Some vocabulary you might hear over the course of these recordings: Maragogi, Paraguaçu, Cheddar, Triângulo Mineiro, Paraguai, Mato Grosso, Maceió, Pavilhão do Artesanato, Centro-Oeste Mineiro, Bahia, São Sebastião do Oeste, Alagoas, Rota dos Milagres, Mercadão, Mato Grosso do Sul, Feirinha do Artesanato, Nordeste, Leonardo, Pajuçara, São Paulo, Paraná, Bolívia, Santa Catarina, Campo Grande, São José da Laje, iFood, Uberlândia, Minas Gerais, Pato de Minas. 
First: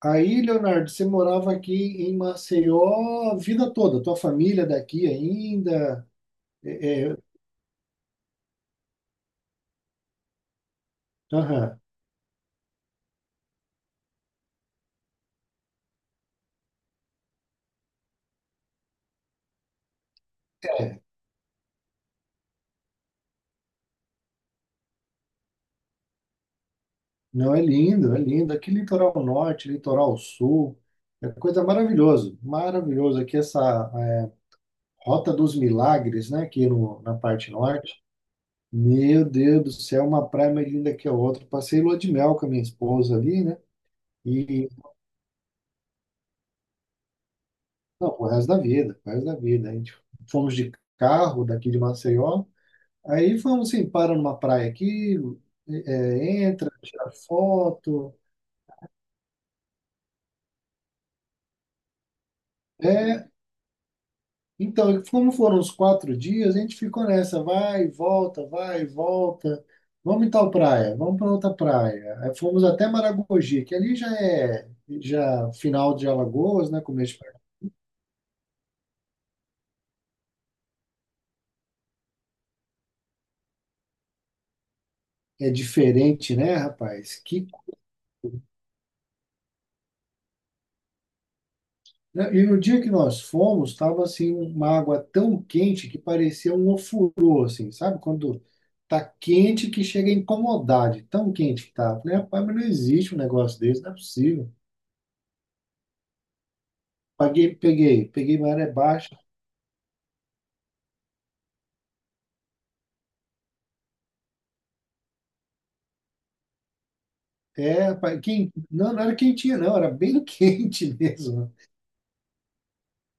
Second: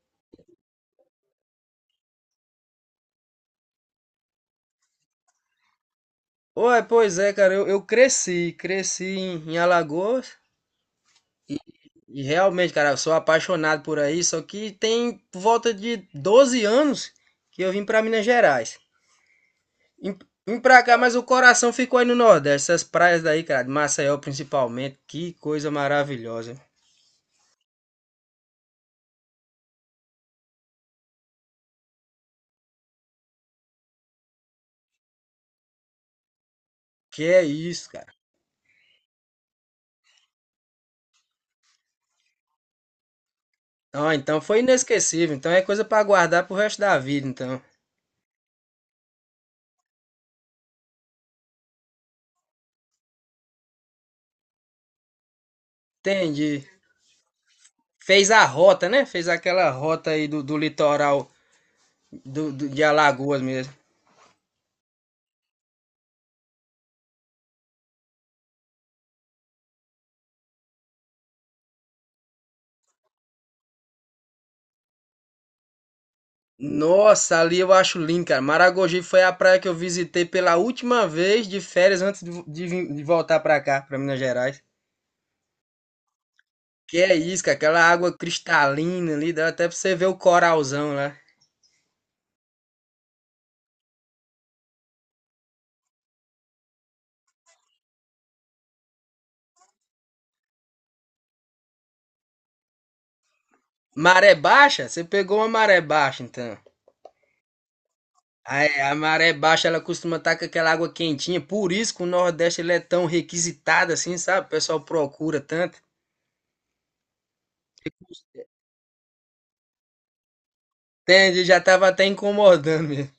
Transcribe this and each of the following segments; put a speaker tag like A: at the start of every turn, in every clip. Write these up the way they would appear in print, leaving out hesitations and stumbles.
A: Aí, Leonardo, você morava aqui em Maceió a vida toda, tua família daqui ainda.
B: Ué,
A: É, é,
B: pois é, cara, eu cresci em Alagoas
A: aham,
B: e realmente, cara, eu sou apaixonado por aí, só que tem por volta de 12 anos que eu vim pra Minas Gerais. Vim vim pra cá,
A: é.
B: mas o coração ficou aí no Nordeste, essas praias daí, cara, de Maceió principalmente, que coisa maravilhosa.
A: Não, é lindo, é lindo. Aqui litoral norte, litoral sul, é coisa maravilhosa, maravilhoso. Aqui essa é, Rota dos Milagres, né, aqui no, na
B: Que é
A: parte
B: isso,
A: norte.
B: cara.
A: Meu Deus do céu, uma praia mais linda que a outra. Passei lua de mel com a minha esposa ali, né?
B: Ah, então foi
A: E,
B: inesquecível, então é coisa pra guardar pro resto da vida, então.
A: não, o resto da vida, o resto da vida. A gente fomos de carro daqui de Maceió. Aí fomos assim, para numa praia aqui,
B: Entendi.
A: entra, tira foto.
B: Fez a rota, né? Fez aquela rota aí do litoral de
A: É,
B: Alagoas mesmo.
A: então, como foram os 4 dias, a gente ficou nessa, vai, volta, vai, volta. Vamos em tal praia, vamos para outra praia. Aí fomos até Maragogi, que ali já é já final de Alagoas, né? Começo de...
B: Nossa, ali eu acho lindo, cara. Maragogi foi a praia que eu visitei pela última vez de férias antes de voltar pra cá, pra Minas Gerais.
A: É diferente, né,
B: Que é
A: rapaz?
B: isso,
A: Que
B: cara, aquela água cristalina ali, dá até pra você ver o coralzão lá.
A: né? E no dia que nós fomos, estava assim uma água tão quente que parecia um ofurô, assim, sabe? Quando tá quente que chega a incomodar, de tão quente que tá. Falei, rapaz, mas não existe um negócio desse, não é
B: Maré
A: possível.
B: baixa? Você pegou uma maré baixa, então.
A: Peguei
B: Ah,
A: maré
B: é, a
A: baixa.
B: maré baixa, ela costuma estar com aquela água quentinha, por isso que o Nordeste ele é tão requisitado assim, sabe? O pessoal procura tanto.
A: É, rapaz, quem, não, não era quentinha, não, era bem quente
B: Entende?
A: mesmo.
B: Já tava até incomodando mesmo.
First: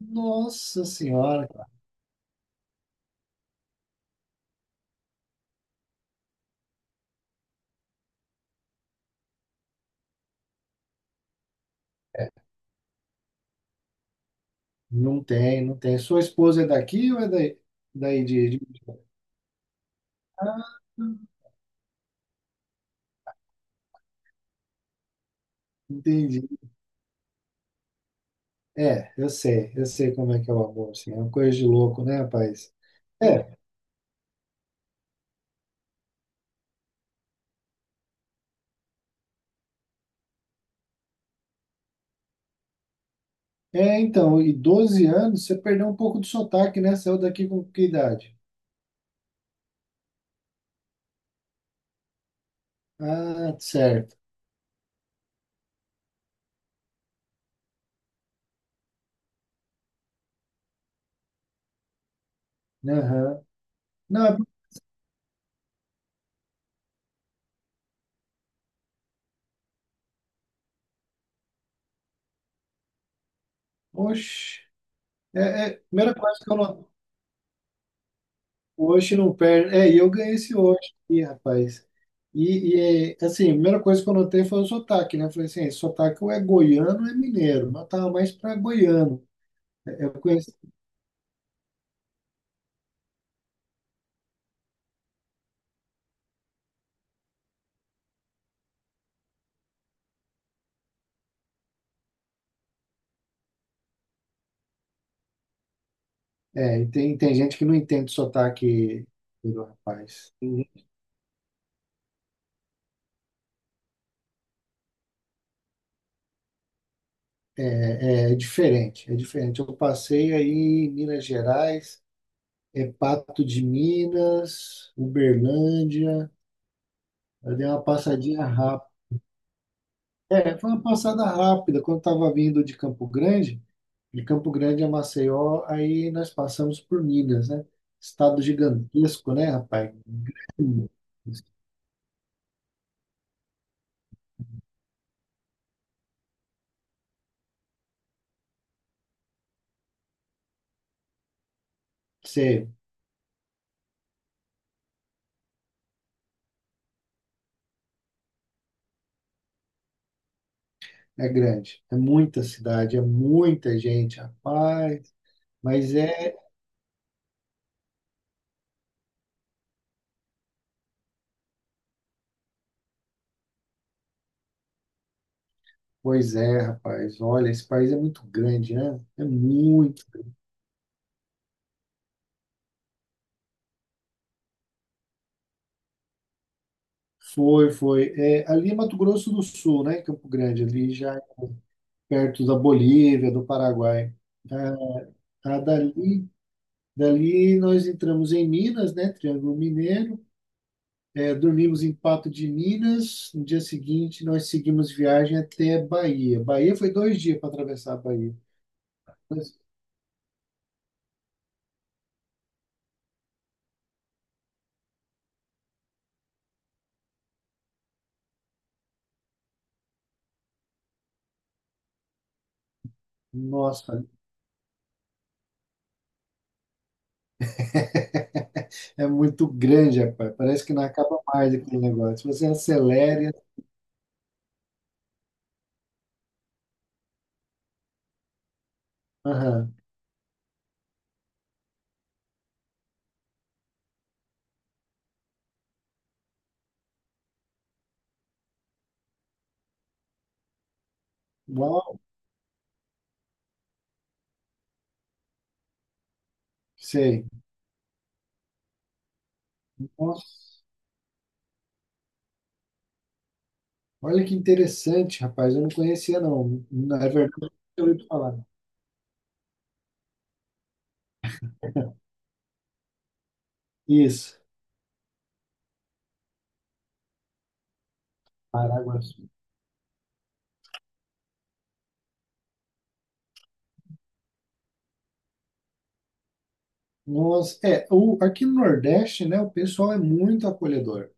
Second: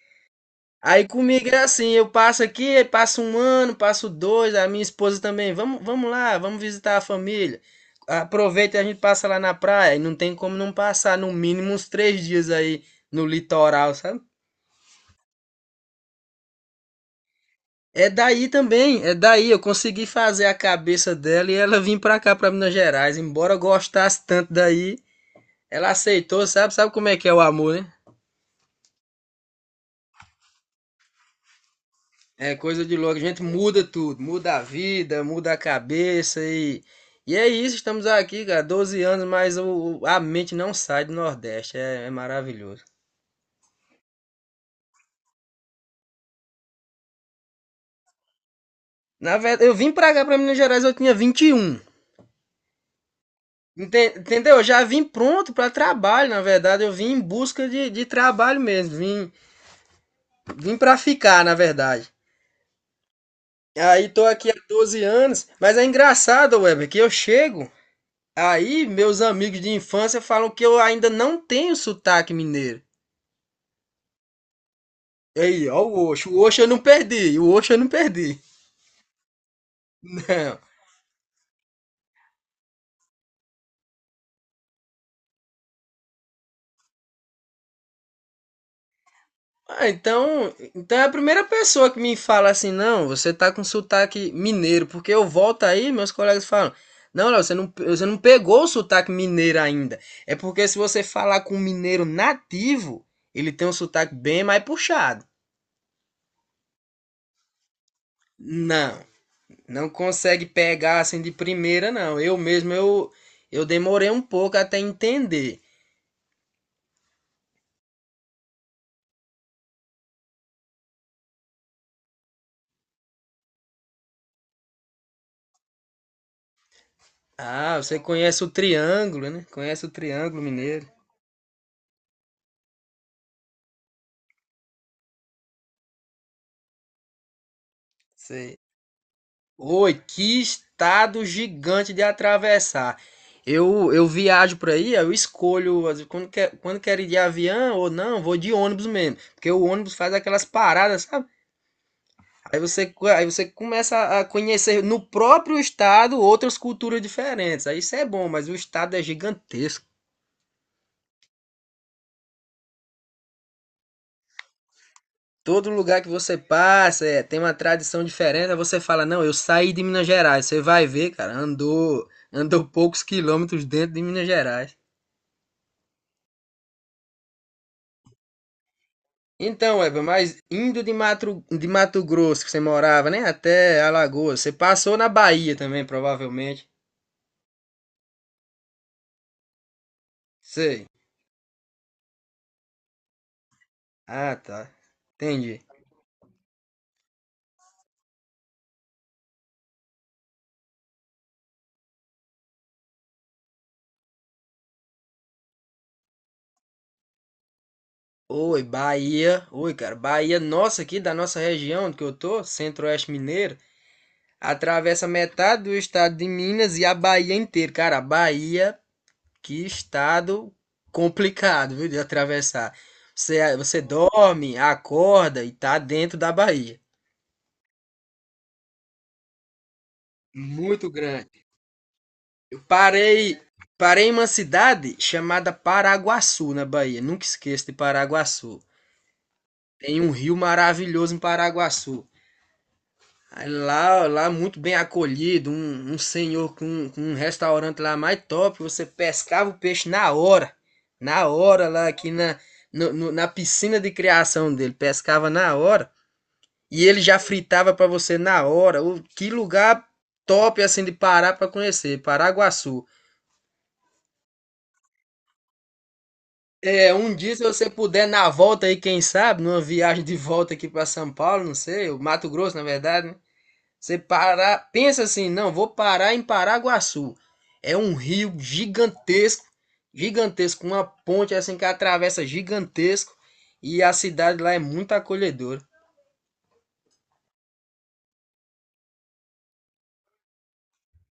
A: Nossa
B: Aí
A: Senhora,
B: comigo é
A: cara.
B: assim, eu passo aqui, aí passa um ano, passo dois, a minha esposa também, vamos, vamos lá, vamos visitar a família. Aproveita e a gente passa lá na praia, e não tem como não passar no mínimo uns 3 dias aí no litoral, sabe?
A: Não tem, não tem. Sua esposa é daqui ou é daí,
B: É
A: daí
B: daí
A: de...
B: também, é daí, eu consegui fazer a
A: Ah,
B: cabeça dela e ela vir pra cá, pra Minas Gerais, embora eu gostasse tanto daí, ela aceitou,
A: entendi.
B: sabe? Sabe como é que é o amor, né?
A: É, eu sei como é que é o amor, assim, é uma coisa de louco, né,
B: É
A: rapaz?
B: coisa de louco, a gente
A: É,
B: muda tudo, muda a vida, muda a cabeça e. E é isso, estamos aqui, cara, 12 anos, mas a mente não sai do Nordeste, é, é maravilhoso.
A: é, então, e 12 anos, você perdeu um pouco do sotaque, né? Saiu daqui com que idade?
B: Na verdade, eu vim pra cá, pra Minas Gerais, eu tinha 21.
A: Ah, certo.
B: Entendeu? Eu já vim pronto pra trabalho, na verdade, eu vim em busca de trabalho mesmo, vim para ficar, na verdade.
A: Aham.
B: Aí tô
A: Não,
B: aqui há 12 anos, mas é engraçado, Weber, que eu chego, aí meus amigos de infância falam que eu ainda não tenho sotaque mineiro.
A: oxe,
B: E aí,
A: a
B: ó, o
A: primeira
B: Osho.
A: coisa
B: O
A: que eu
B: Osho eu não
A: não,
B: perdi. O Osho eu não perdi.
A: hoje não perde, é, e eu ganhei esse
B: Não.
A: hoje aqui, rapaz. E, assim, a primeira coisa que eu notei foi o sotaque, né? Eu falei assim, "Esse sotaque ou é goiano ou é mineiro, mas eu tava mais pra goiano."
B: Ah,
A: Eu
B: então,
A: conheci.
B: então é a primeira pessoa que me fala assim, não, você tá com sotaque mineiro, porque eu volto aí, meus colegas falam, não, Léo, você não pegou o sotaque mineiro ainda. É porque se você falar com um mineiro nativo, ele tem um sotaque bem mais puxado.
A: É, e tem gente que não entende o
B: Não,
A: sotaque do
B: não
A: rapaz.
B: consegue
A: Uhum.
B: pegar assim de primeira, não. Eu mesmo, eu demorei um pouco até entender.
A: É, é diferente, é diferente. Eu passei aí em Minas Gerais, Pato de Minas, Uberlândia. Eu dei
B: Ah,
A: uma
B: você conhece
A: passadinha
B: o
A: rápida.
B: Triângulo, né? Conhece o Triângulo
A: É, foi uma
B: Mineiro.
A: passada rápida. Quando estava vindo de Campo Grande, a Maceió, aí nós passamos por Minas, né? Estado
B: Sei.
A: gigantesco, né, rapaz?
B: Oi, que estado gigante de atravessar. Eu viajo por aí, eu escolho às vezes, quando quero ir de avião ou não, vou de ônibus mesmo. Porque o ônibus faz aquelas paradas, sabe? Aí
A: Sério,
B: você, co- aí você começa a conhecer no próprio estado outras culturas diferentes. Aí isso é bom, mas o estado é gigantesco.
A: é grande. É muita cidade, é muita gente, rapaz.
B: Todo
A: Mas
B: lugar que
A: é.
B: você passa, é, tem uma tradição diferente, aí você fala, não, eu saí de Minas Gerais. Você vai ver, cara, andou, andou poucos quilômetros dentro de Minas Gerais.
A: Pois é, rapaz. Olha, esse país é muito grande, né? É
B: Então, Eva,
A: muito.
B: mas indo de Mato Grosso, que você morava, né, até Alagoas, você passou na Bahia também, provavelmente.
A: Foi, foi. É, ali é Mato Grosso do Sul, né? Campo Grande,
B: Sei.
A: ali já perto da Bolívia, do Paraguai.
B: Ah, tá.
A: Ah, ah,
B: Entendi.
A: dali nós entramos em Minas, né? Triângulo Mineiro. É, dormimos em Pato de Minas. No dia seguinte, nós seguimos viagem até Bahia. Bahia foi 2 dias para atravessar a Bahia.
B: Oi, Bahia.
A: Mas,
B: Oi, cara. Bahia, nossa, aqui da nossa região que eu tô, Centro-Oeste Mineiro, atravessa metade do estado de Minas e a Bahia inteira. Cara, a Bahia, que estado complicado, viu, de atravessar. Você, você
A: nossa,
B: dorme, acorda e tá dentro da Bahia.
A: é muito grande, rapaz. Parece que não
B: Muito
A: acaba
B: grande.
A: mais aquele negócio. Você
B: Eu
A: acelera.
B: parei, parei em uma cidade chamada Paraguaçu, na Bahia. Nunca esqueço de Paraguaçu.
A: Aham.
B: Tem um rio maravilhoso em Paraguaçu. Aí lá, lá muito bem acolhido, um senhor com um restaurante lá mais top, você pescava o peixe na hora lá
A: Uau,
B: aqui na, no- no- na piscina de criação dele, pescava na hora e ele já
A: sei.
B: fritava pra você na hora. O, que lugar
A: Nossa,
B: top assim de parar pra conhecer, Paraguaçu.
A: olha que interessante, rapaz. Eu não conhecia, não.
B: É,
A: Na
B: um
A: verdade,
B: dia se você
A: eu nunca ouvi
B: puder na
A: falar.
B: volta aí, quem sabe, numa viagem de volta aqui pra São Paulo, não sei, o Mato Grosso na verdade, né? Você
A: Isso,
B: para, pensa assim, não, vou parar em Paraguaçu. É um rio
A: Paraguaçu.
B: gigantesco, gigantesco, uma ponte assim que atravessa gigantesco e a cidade lá é muito acolhedora.
A: Nossa, aqui no Nordeste, né, o pessoal é muito acolhedor.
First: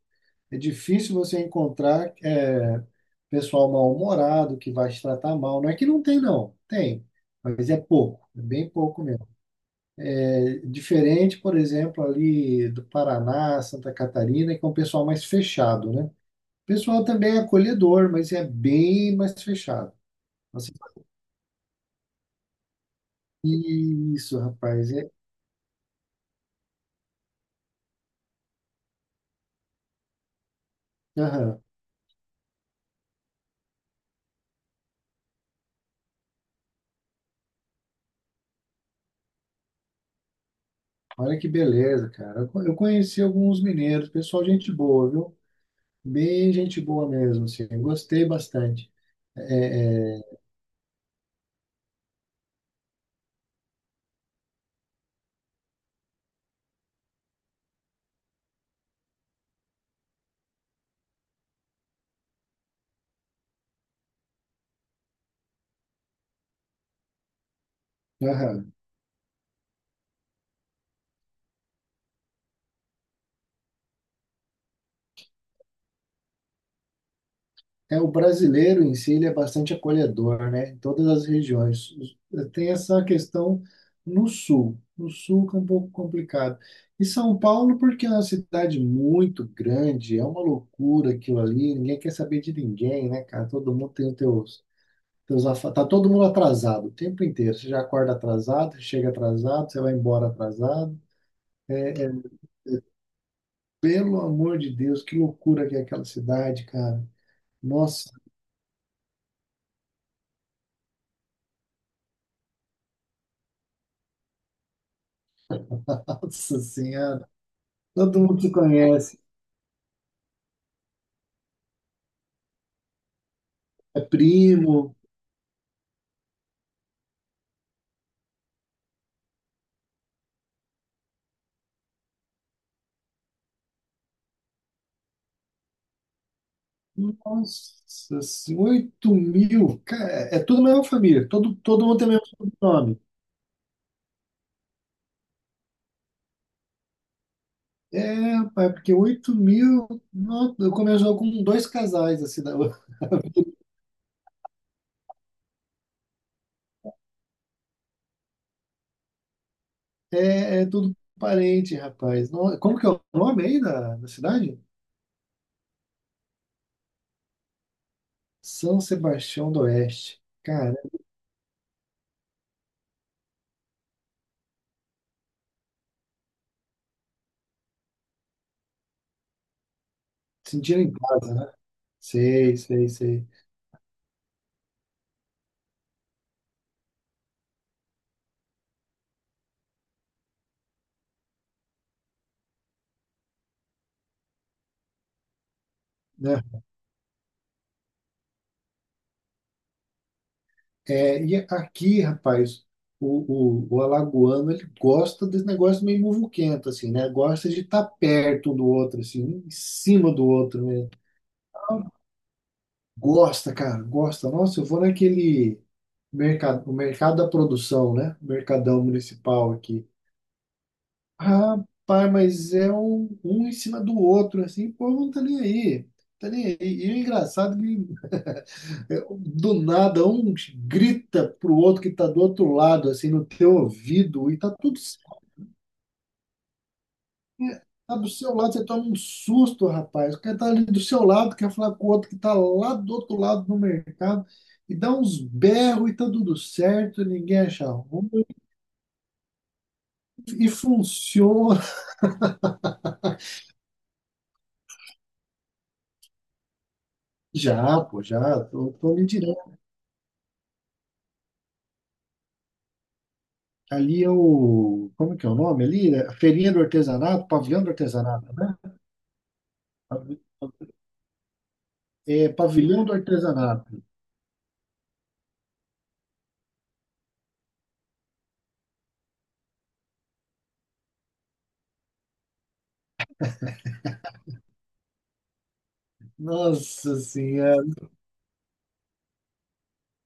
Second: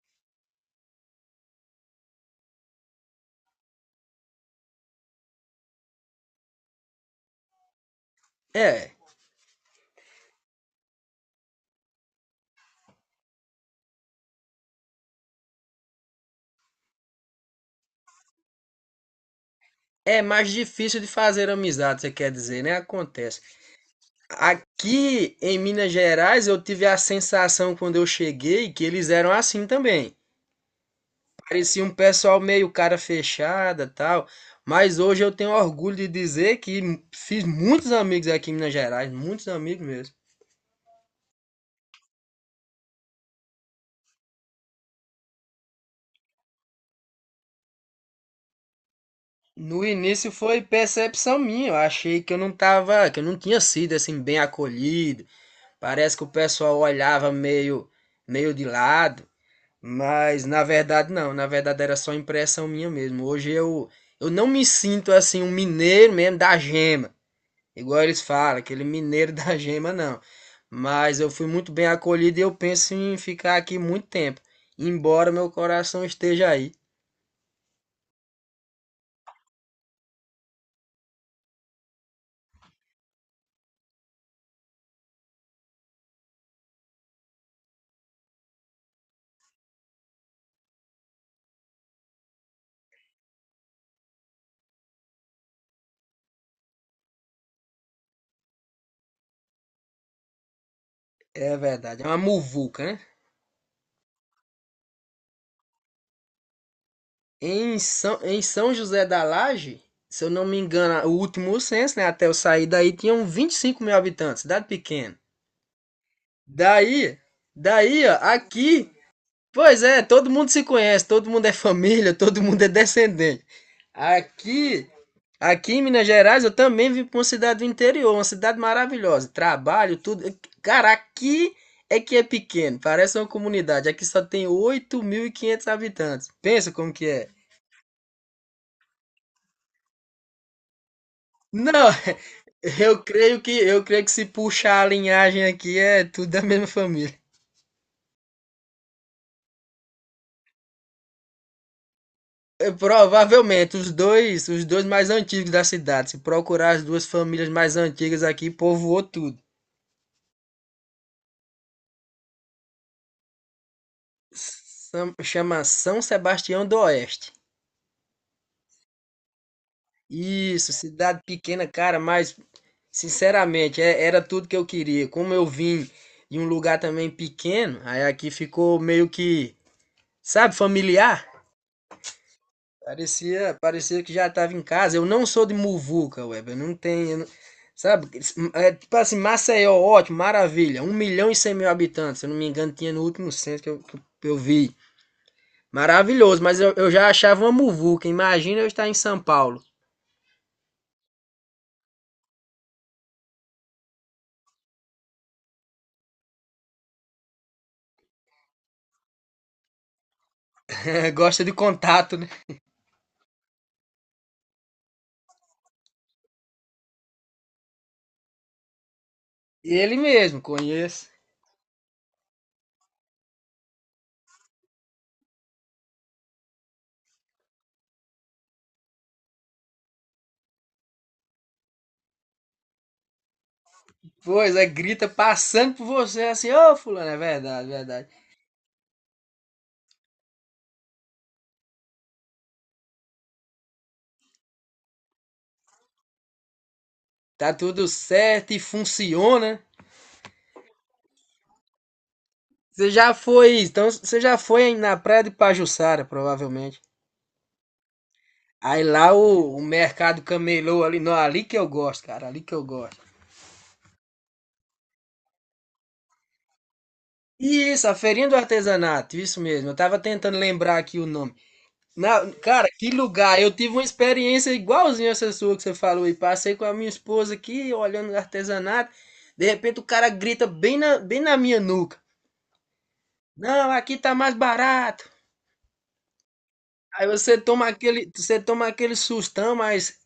A: É difícil você encontrar pessoal mal-humorado que vai te tratar mal. Não é que não tem, não. Tem, mas é pouco, é bem
B: É,
A: pouco mesmo. É diferente, por exemplo, ali do Paraná, Santa Catarina, que é um pessoal mais fechado, né? O pessoal também é acolhedor, mas é bem mais fechado.
B: é mais
A: Nossa,
B: difícil de fazer amizade, você quer dizer, né? Acontece.
A: isso, rapaz. É...
B: Aqui em Minas Gerais eu tive a sensação quando eu cheguei que eles eram assim também.
A: aham.
B: Parecia um pessoal meio cara fechada, tal, mas hoje eu tenho orgulho de dizer que fiz muitos amigos aqui em Minas Gerais, muitos amigos mesmo.
A: Olha que beleza, cara. Eu conheci alguns mineiros, pessoal, gente boa, viu? Bem gente boa mesmo, assim. Gostei bastante.
B: No
A: É,
B: início
A: é,
B: foi percepção minha, eu achei que eu não tava, que eu não tinha sido assim bem acolhido. Parece que o pessoal olhava meio de lado, mas na verdade não, na verdade era só impressão minha mesmo. Hoje eu não me sinto assim um mineiro mesmo da gema. Igual eles falam,
A: aham.
B: aquele mineiro da gema, não. Mas eu fui muito bem acolhido e eu penso em ficar aqui muito tempo, embora meu coração esteja aí.
A: É, o brasileiro em si, ele é bastante acolhedor, né? Em todas as regiões. Os-. Tem essa questão no sul. No sul que é um pouco complicado. E São Paulo, porque é uma cidade muito grande, é uma loucura aquilo ali, ninguém quer saber de ninguém, né, cara? Todo mundo tem os teus, teus afa- Tá todo mundo atrasado o tempo inteiro. Você já acorda atrasado, chega atrasado, você vai embora atrasado.
B: É
A: É,
B: verdade, é
A: é,
B: uma muvuca, né?
A: pelo amor de Deus, que loucura que é aquela cidade, cara. Nossa,
B: Em São José da Laje, se eu não me engano, o último censo, né? Até eu sair daí, tinham 25 mil habitantes, cidade pequena.
A: nossa
B: Daí,
A: senhora.
B: daí, ó,
A: Todo mundo se
B: aqui,
A: conhece.
B: pois é, todo mundo se conhece, todo mundo é família, todo mundo é descendente.
A: É
B: Aqui,
A: primo.
B: Aqui em Minas Gerais eu também vim para uma cidade do interior, uma cidade maravilhosa. Trabalho, tudo. Cara, aqui é que é pequeno, parece uma comunidade. Aqui só tem 8.500 habitantes. Pensa como que é.
A: Nossa, assim, 8 mil. Cara, é tudo a mesma família. Todo
B: Não,
A: mundo tem o mesmo sobrenome.
B: eu creio que se puxar a linhagem aqui é tudo da mesma família.
A: É, rapaz, porque 8 mil. Nossa, eu começou com dois casais assim, da
B: É,
A: cidade.
B: provavelmente os dois mais antigos da cidade. Se procurar as duas famílias mais antigas aqui, povoou tudo.
A: É, é tudo parente, rapaz. Como que é o nome aí da cidade?
B: Chama São Sebastião do Oeste.
A: São Sebastião do Oeste.
B: Isso,
A: Cara,
B: cidade pequena, cara, mas sinceramente, era tudo que eu queria. Como eu vim de um lugar também pequeno, aí aqui ficou meio que, sabe,
A: sentiram em
B: familiar.
A: casa, né? Sei, sei, sei.
B: Parecia, parecia que já estava em casa. Eu não sou de muvuca, Web. Eu não tenho, eu não- sabe? É, tipo assim, Maceió, ótimo, maravilha. 1.100.000 habitantes, se eu não me engano, tinha no último censo que eu vi. Maravilhoso,
A: Né?
B: mas eu já achava uma muvuca. Imagina eu estar em São Paulo.
A: É, e aqui, rapaz, o alagoano, ele gosta desse negócio meio muvuquento, assim, né? Gosta de estar perto um do outro, assim, um em cima do outro mesmo.
B: Gosta de contato, né?
A: Gosta, cara, gosta. Nossa, eu vou naquele mercado, o mercado da produção, né? Mercadão municipal aqui.
B: Ele mesmo, conheço.
A: Rapaz, mas é um em cima do outro, assim, pô, não tá nem aí. Tá nem aí. E o engraçado é que é, do nada, um grita pro outro que tá do outro lado, assim, no teu ouvido, e tá
B: Pois é,
A: tudo
B: grita
A: certo.
B: passando por você assim, ô fulano, é verdade,
A: Tá
B: verdade.
A: do seu lado, você toma um susto, rapaz. O cara tá ali do seu lado, quer falar com o outro que tá lá do outro lado no mercado, e dá uns berros e tá tudo certo, ninguém
B: Tá
A: acha
B: tudo
A: ruim,
B: certo e funciona.
A: e funciona.
B: Você já foi, então você já foi na praia de Pajuçara, provavelmente.
A: Já, pô, já, tô,
B: Aí
A: tô ali
B: lá o,
A: direto.
B: o mercado camelô ali, não, ali que eu gosto, cara, ali que eu gosto.
A: Ali é o. Como que é o nome ali? É a Feirinha do Artesanato, Pavilhão do
B: Isso, a feirinha
A: Artesanato,
B: do
A: né?
B: artesanato, isso mesmo. Eu tava tentando lembrar aqui o nome.
A: É,
B: Na, cara,
A: Pavilhão
B: que
A: do
B: lugar! Eu tive
A: Artesanato.
B: uma experiência igualzinha essa sua que você falou e passei com a minha esposa aqui olhando o artesanato. De repente o cara grita bem na minha nuca. Não, aqui tá mais barato.
A: Nossa
B: Aí você
A: senhora.
B: toma aquele, você toma aquele sustão, mas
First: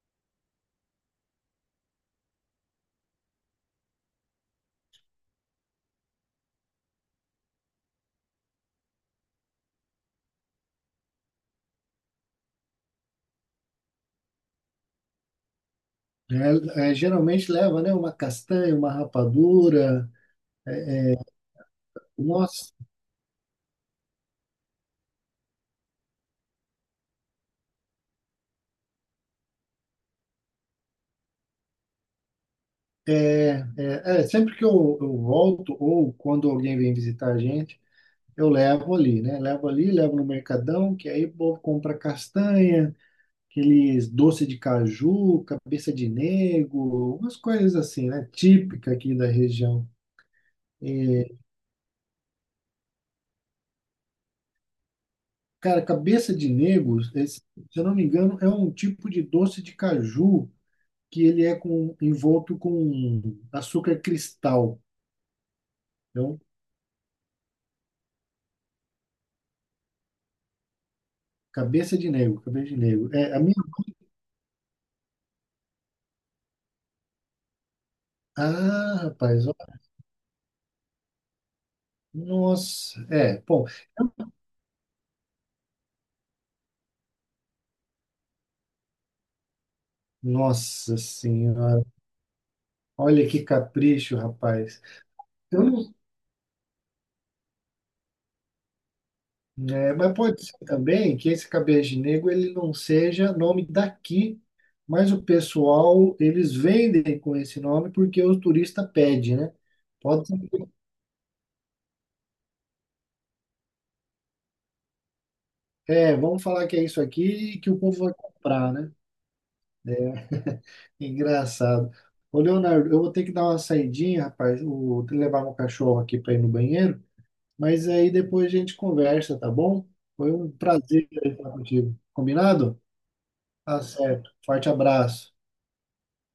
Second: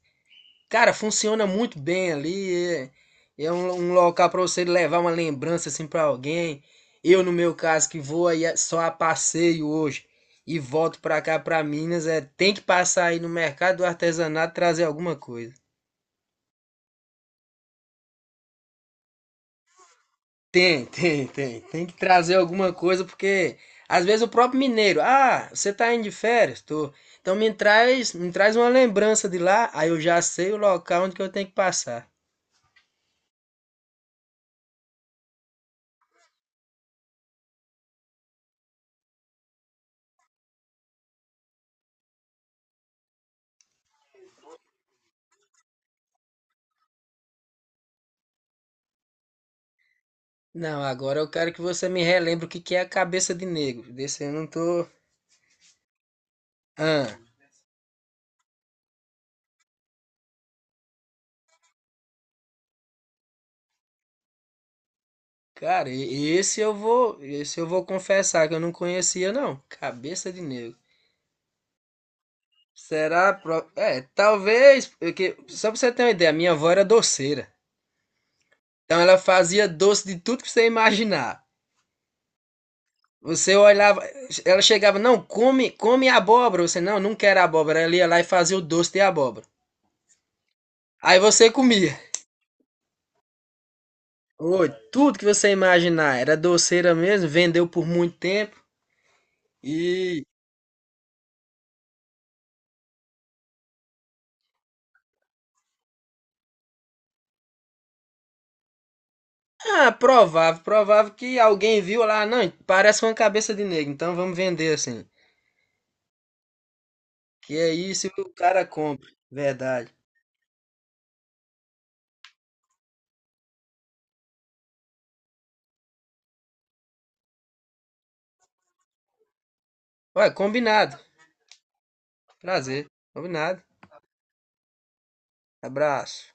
B: cara, funciona muito bem ali. É um local para você levar uma lembrança assim para alguém. Eu, no meu caso, que vou aí só a passeio hoje e volto para cá para Minas, é, tem que passar aí no mercado do artesanato e trazer alguma coisa.
A: É, é, geralmente leva, né? Uma castanha, uma rapadura.
B: Tem, tem, tem. Tem que trazer alguma
A: Nossa,
B: coisa, porque às vezes o próprio mineiro, ah, você tá indo de férias? Tô. Então me traz uma lembrança de lá, aí eu já sei o local onde que eu tenho que passar.
A: sempre que eu volto ou quando alguém vem visitar a gente, eu levo ali, né? Levo ali, levo no mercadão, que aí o povo compra castanha, aqueles doce de caju, cabeça de nego, umas coisas assim, né? Típica aqui da região.
B: Não, agora eu
A: É,
B: quero que você me relembre o que que é a cabeça de negro. Desse eu não tô.
A: cara, cabeça de nego,
B: Ah,
A: esse, se eu não me engano, é um tipo de doce de caju que ele é com, envolto com açúcar cristal.
B: cara, e-
A: Então,
B: esse eu vou, esse eu vou confessar que eu não conhecia não. Cabeça de negro.
A: cabeça de negro, cabeça de negro.
B: Será?
A: É, a minha...
B: É, talvez, porque só pra você ter uma ideia, minha avó era doceira.
A: Ah,
B: Então ela
A: rapaz, ó,
B: fazia doce de tudo que você imaginar.
A: nossa. É,
B: Você
A: bom,
B: olhava, ela chegava, não, come, come abóbora. Você, não, não quero abóbora. Ela ia lá e fazia o doce de abóbora.
A: nossa
B: Aí você
A: senhora.
B: comia.
A: Olha que capricho,
B: Oi,
A: rapaz.
B: tudo que você
A: Eu não,
B: imaginar era doceira mesmo, vendeu por muito tempo
A: né, mas
B: e.
A: pode ser também que esse cabeça de negro ele não seja nome daqui, mas o pessoal, eles vendem com esse nome porque o turista pede, né?
B: Ah,
A: Pode ser.
B: provável, provável que alguém viu lá, não, parece uma cabeça de negro, então vamos vender assim.
A: É, vamos falar que é isso
B: Que
A: aqui que
B: é
A: o povo
B: isso,
A: vai
B: o cara
A: comprar, né?
B: compra, verdade.
A: É, engraçado. Ô, Leonardo, eu vou ter que dar uma saidinha, rapaz, levar meu cachorro aqui para ir no banheiro, mas aí depois a gente conversa, tá bom? Foi
B: Ué,
A: um
B: combinado,
A: prazer falar contigo. Combinado?
B: prazer, combinado,
A: Tá certo. Forte abraço.
B: abraço.